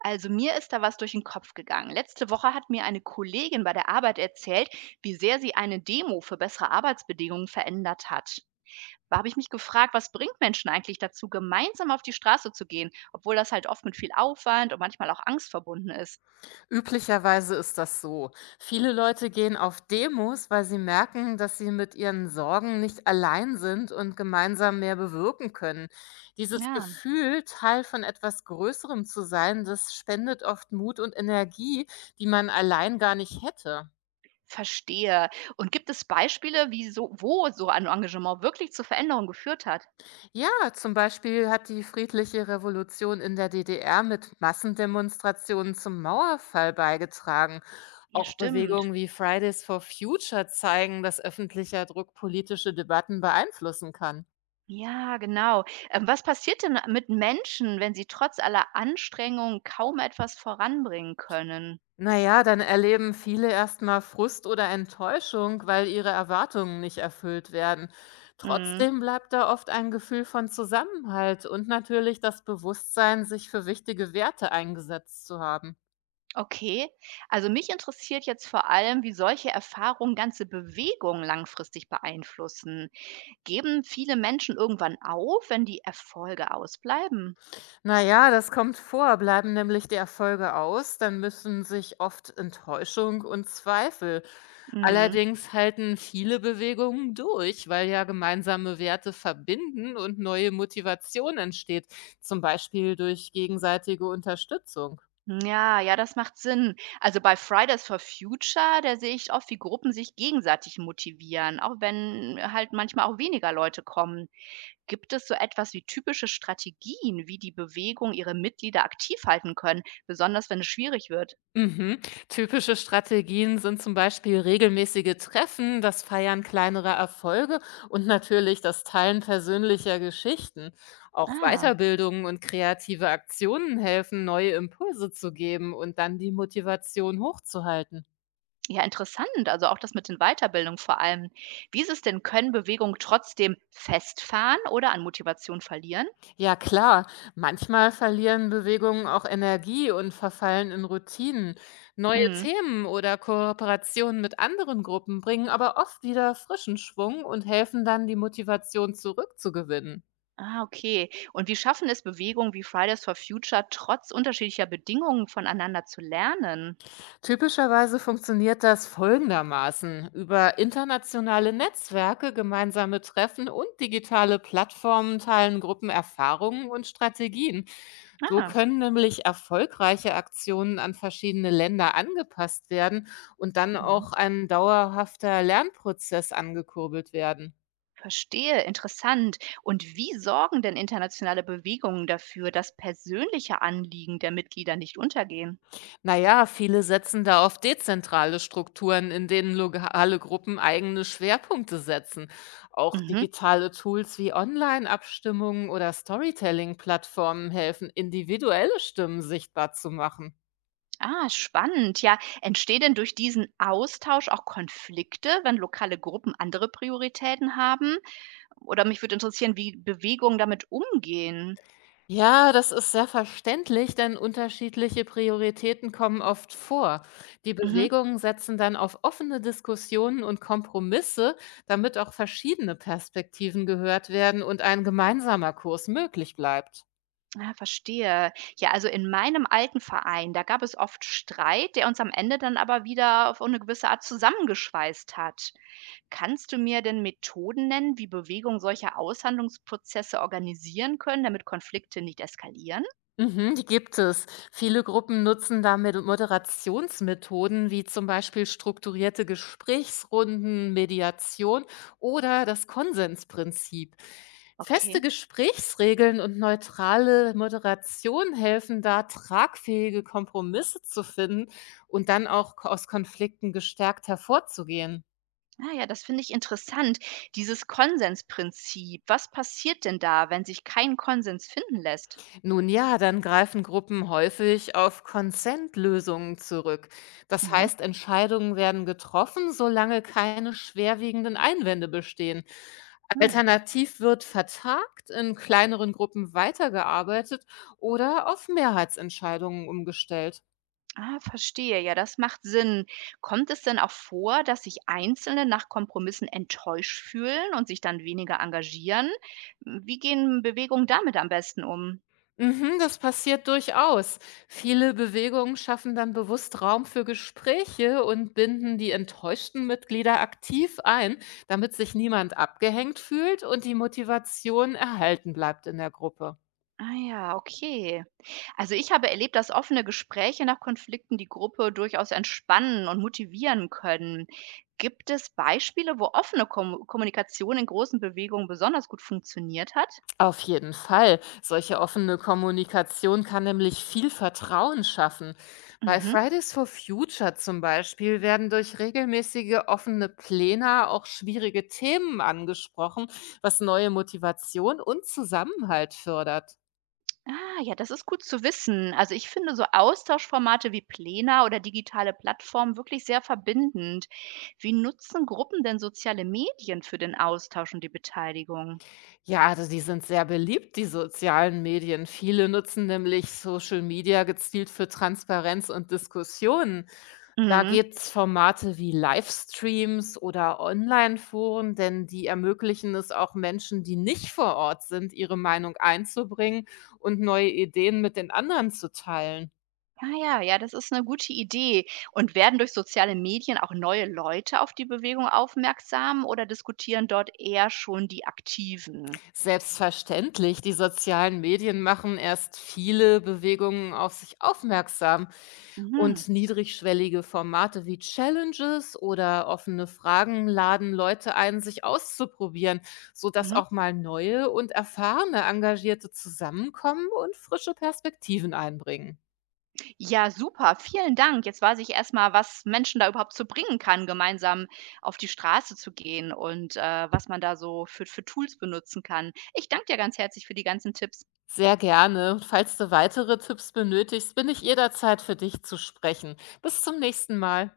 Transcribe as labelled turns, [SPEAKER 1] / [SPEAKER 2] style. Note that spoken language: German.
[SPEAKER 1] Also mir ist da was durch den Kopf gegangen. Letzte Woche hat mir eine Kollegin bei der Arbeit erzählt, wie sehr sie eine Demo für bessere Arbeitsbedingungen verändert hat. Da habe ich mich gefragt, was bringt Menschen eigentlich dazu, gemeinsam auf die Straße zu gehen, obwohl das halt oft mit viel Aufwand und manchmal auch Angst verbunden ist.
[SPEAKER 2] Üblicherweise ist das so. Viele Leute gehen auf Demos, weil sie merken, dass sie mit ihren Sorgen nicht allein sind und gemeinsam mehr bewirken können. Dieses
[SPEAKER 1] Ja,
[SPEAKER 2] Gefühl, Teil von etwas Größerem zu sein, das spendet oft Mut und Energie, die man allein gar nicht hätte.
[SPEAKER 1] verstehe. Und gibt es Beispiele, wie so, wo so ein Engagement wirklich zu Veränderungen geführt hat?
[SPEAKER 2] Ja, zum Beispiel hat die friedliche Revolution in der DDR mit Massendemonstrationen zum Mauerfall beigetragen.
[SPEAKER 1] Ja,
[SPEAKER 2] Auch
[SPEAKER 1] stimmt.
[SPEAKER 2] Bewegungen wie Fridays for Future zeigen, dass öffentlicher Druck politische Debatten beeinflussen kann.
[SPEAKER 1] Ja, genau. Was passiert denn mit Menschen, wenn sie trotz aller Anstrengungen kaum etwas voranbringen können?
[SPEAKER 2] Naja, dann erleben viele erstmal Frust oder Enttäuschung, weil ihre Erwartungen nicht erfüllt werden.
[SPEAKER 1] Hm,
[SPEAKER 2] Trotzdem bleibt da oft ein Gefühl von Zusammenhalt und natürlich das Bewusstsein, sich für wichtige Werte eingesetzt zu haben.
[SPEAKER 1] okay. Also mich interessiert jetzt vor allem, wie solche Erfahrungen ganze Bewegungen langfristig beeinflussen. Geben viele Menschen irgendwann auf, wenn die Erfolge ausbleiben?
[SPEAKER 2] Na ja, das kommt vor. Bleiben nämlich die Erfolge aus, dann müssen sich oft Enttäuschung und Zweifel.
[SPEAKER 1] Hm.
[SPEAKER 2] Allerdings halten viele Bewegungen durch, weil ja gemeinsame Werte verbinden und neue Motivation entsteht, zum Beispiel durch gegenseitige Unterstützung.
[SPEAKER 1] Ja, ja, das macht Sinn. Also bei Fridays for Future, da sehe ich oft, wie Gruppen sich gegenseitig motivieren, auch wenn halt manchmal auch weniger Leute kommen. Gibt es so etwas wie typische Strategien, wie die Bewegung ihre Mitglieder aktiv halten können, besonders wenn es schwierig wird?
[SPEAKER 2] Mhm. Typische Strategien sind zum Beispiel regelmäßige Treffen, das Feiern kleinerer Erfolge und natürlich das Teilen persönlicher Geschichten. Auch
[SPEAKER 1] Ah,
[SPEAKER 2] Weiterbildungen und kreative Aktionen helfen, neue Impulse zu geben und dann die Motivation hochzuhalten.
[SPEAKER 1] ja, interessant. Also auch das mit den Weiterbildungen vor allem. Wie ist es denn, können Bewegungen trotzdem festfahren oder an Motivation verlieren?
[SPEAKER 2] Ja klar, manchmal verlieren Bewegungen auch Energie und verfallen in Routinen. Neue Themen oder Kooperationen mit anderen Gruppen bringen aber oft wieder frischen Schwung und helfen dann, die Motivation zurückzugewinnen.
[SPEAKER 1] Ah, okay. Und wie schaffen es Bewegungen wie Fridays for Future, trotz unterschiedlicher Bedingungen voneinander zu lernen?
[SPEAKER 2] Typischerweise funktioniert das folgendermaßen. Über internationale Netzwerke, gemeinsame Treffen und digitale Plattformen teilen Gruppen Erfahrungen und Strategien. So
[SPEAKER 1] Ah,
[SPEAKER 2] können nämlich erfolgreiche Aktionen an verschiedene Länder angepasst werden und dann
[SPEAKER 1] mhm,
[SPEAKER 2] auch ein dauerhafter Lernprozess angekurbelt werden.
[SPEAKER 1] verstehe, interessant. Und wie sorgen denn internationale Bewegungen dafür, dass persönliche Anliegen der Mitglieder nicht untergehen?
[SPEAKER 2] Naja, viele setzen da auf dezentrale Strukturen, in denen lokale Gruppen eigene Schwerpunkte setzen. Auch
[SPEAKER 1] Mhm.
[SPEAKER 2] digitale Tools wie Online-Abstimmungen oder Storytelling-Plattformen helfen, individuelle Stimmen sichtbar zu machen.
[SPEAKER 1] Ah, spannend. Ja, entstehen denn durch diesen Austausch auch Konflikte, wenn lokale Gruppen andere Prioritäten haben? Oder mich würde interessieren, wie Bewegungen damit umgehen.
[SPEAKER 2] Ja, das ist sehr verständlich, denn unterschiedliche Prioritäten kommen oft vor. Die
[SPEAKER 1] Mhm.
[SPEAKER 2] Bewegungen setzen dann auf offene Diskussionen und Kompromisse, damit auch verschiedene Perspektiven gehört werden und ein gemeinsamer Kurs möglich bleibt.
[SPEAKER 1] Ah, verstehe. Ja, also in meinem alten Verein, da gab es oft Streit, der uns am Ende dann aber wieder auf eine gewisse Art zusammengeschweißt hat. Kannst du mir denn Methoden nennen, wie Bewegungen solcher Aushandlungsprozesse organisieren können, damit Konflikte nicht eskalieren?
[SPEAKER 2] Mhm, die gibt es. Viele Gruppen nutzen damit Moderationsmethoden wie zum Beispiel strukturierte Gesprächsrunden, Mediation oder das Konsensprinzip.
[SPEAKER 1] Okay.
[SPEAKER 2] Feste Gesprächsregeln und neutrale Moderation helfen da, tragfähige Kompromisse zu finden und dann auch aus Konflikten gestärkt hervorzugehen.
[SPEAKER 1] Ah ja, das finde ich interessant. Dieses Konsensprinzip. Was passiert denn da, wenn sich kein Konsens finden lässt?
[SPEAKER 2] Nun ja, dann greifen Gruppen häufig auf Consent-Lösungen zurück. Das
[SPEAKER 1] Mhm.
[SPEAKER 2] heißt, Entscheidungen werden getroffen, solange keine schwerwiegenden Einwände bestehen.
[SPEAKER 1] Hm.
[SPEAKER 2] Alternativ wird vertagt, in kleineren Gruppen weitergearbeitet oder auf Mehrheitsentscheidungen umgestellt.
[SPEAKER 1] Ah, verstehe. Ja, das macht Sinn. Kommt es denn auch vor, dass sich Einzelne nach Kompromissen enttäuscht fühlen und sich dann weniger engagieren? Wie gehen Bewegungen damit am besten um?
[SPEAKER 2] Mhm, das passiert durchaus. Viele Bewegungen schaffen dann bewusst Raum für Gespräche und binden die enttäuschten Mitglieder aktiv ein, damit sich niemand abgehängt fühlt und die Motivation erhalten bleibt in der Gruppe.
[SPEAKER 1] Ah ja, okay. Also ich habe erlebt, dass offene Gespräche nach Konflikten die Gruppe durchaus entspannen und motivieren können. Gibt es Beispiele, wo offene Kommunikation in großen Bewegungen besonders gut funktioniert hat?
[SPEAKER 2] Auf jeden Fall. Solche offene Kommunikation kann nämlich viel Vertrauen schaffen. Bei
[SPEAKER 1] Mhm.
[SPEAKER 2] Fridays for Future zum Beispiel werden durch regelmäßige offene Pläne auch schwierige Themen angesprochen, was neue Motivation und Zusammenhalt fördert.
[SPEAKER 1] Ah, ja, das ist gut zu wissen. Also ich finde so Austauschformate wie Plena oder digitale Plattformen wirklich sehr verbindend. Wie nutzen Gruppen denn soziale Medien für den Austausch und die Beteiligung?
[SPEAKER 2] Ja, also die sind sehr beliebt, die sozialen Medien. Viele nutzen nämlich Social Media gezielt für Transparenz und Diskussionen. Da
[SPEAKER 1] Mhm.
[SPEAKER 2] gibt's Formate wie Livestreams oder Online-Foren, denn die ermöglichen es auch Menschen, die nicht vor Ort sind, ihre Meinung einzubringen und neue Ideen mit den anderen zu teilen.
[SPEAKER 1] Ah ja, ja, das ist eine gute Idee. Und werden durch soziale Medien auch neue Leute auf die Bewegung aufmerksam oder diskutieren dort eher schon die Aktiven?
[SPEAKER 2] Selbstverständlich, die sozialen Medien machen erst viele Bewegungen auf sich aufmerksam.
[SPEAKER 1] Mhm.
[SPEAKER 2] Und niedrigschwellige Formate wie Challenges oder offene Fragen laden Leute ein, sich auszuprobieren, sodass
[SPEAKER 1] Mhm.
[SPEAKER 2] auch mal neue und erfahrene Engagierte zusammenkommen und frische Perspektiven einbringen.
[SPEAKER 1] Ja, super, vielen Dank. Jetzt weiß ich erst mal, was Menschen da überhaupt zu bringen kann, gemeinsam auf die Straße zu gehen und, was man da so für Tools benutzen kann. Ich danke dir ganz herzlich für die ganzen Tipps.
[SPEAKER 2] Sehr gerne. Und falls du weitere Tipps benötigst, bin ich jederzeit für dich zu sprechen. Bis zum nächsten Mal.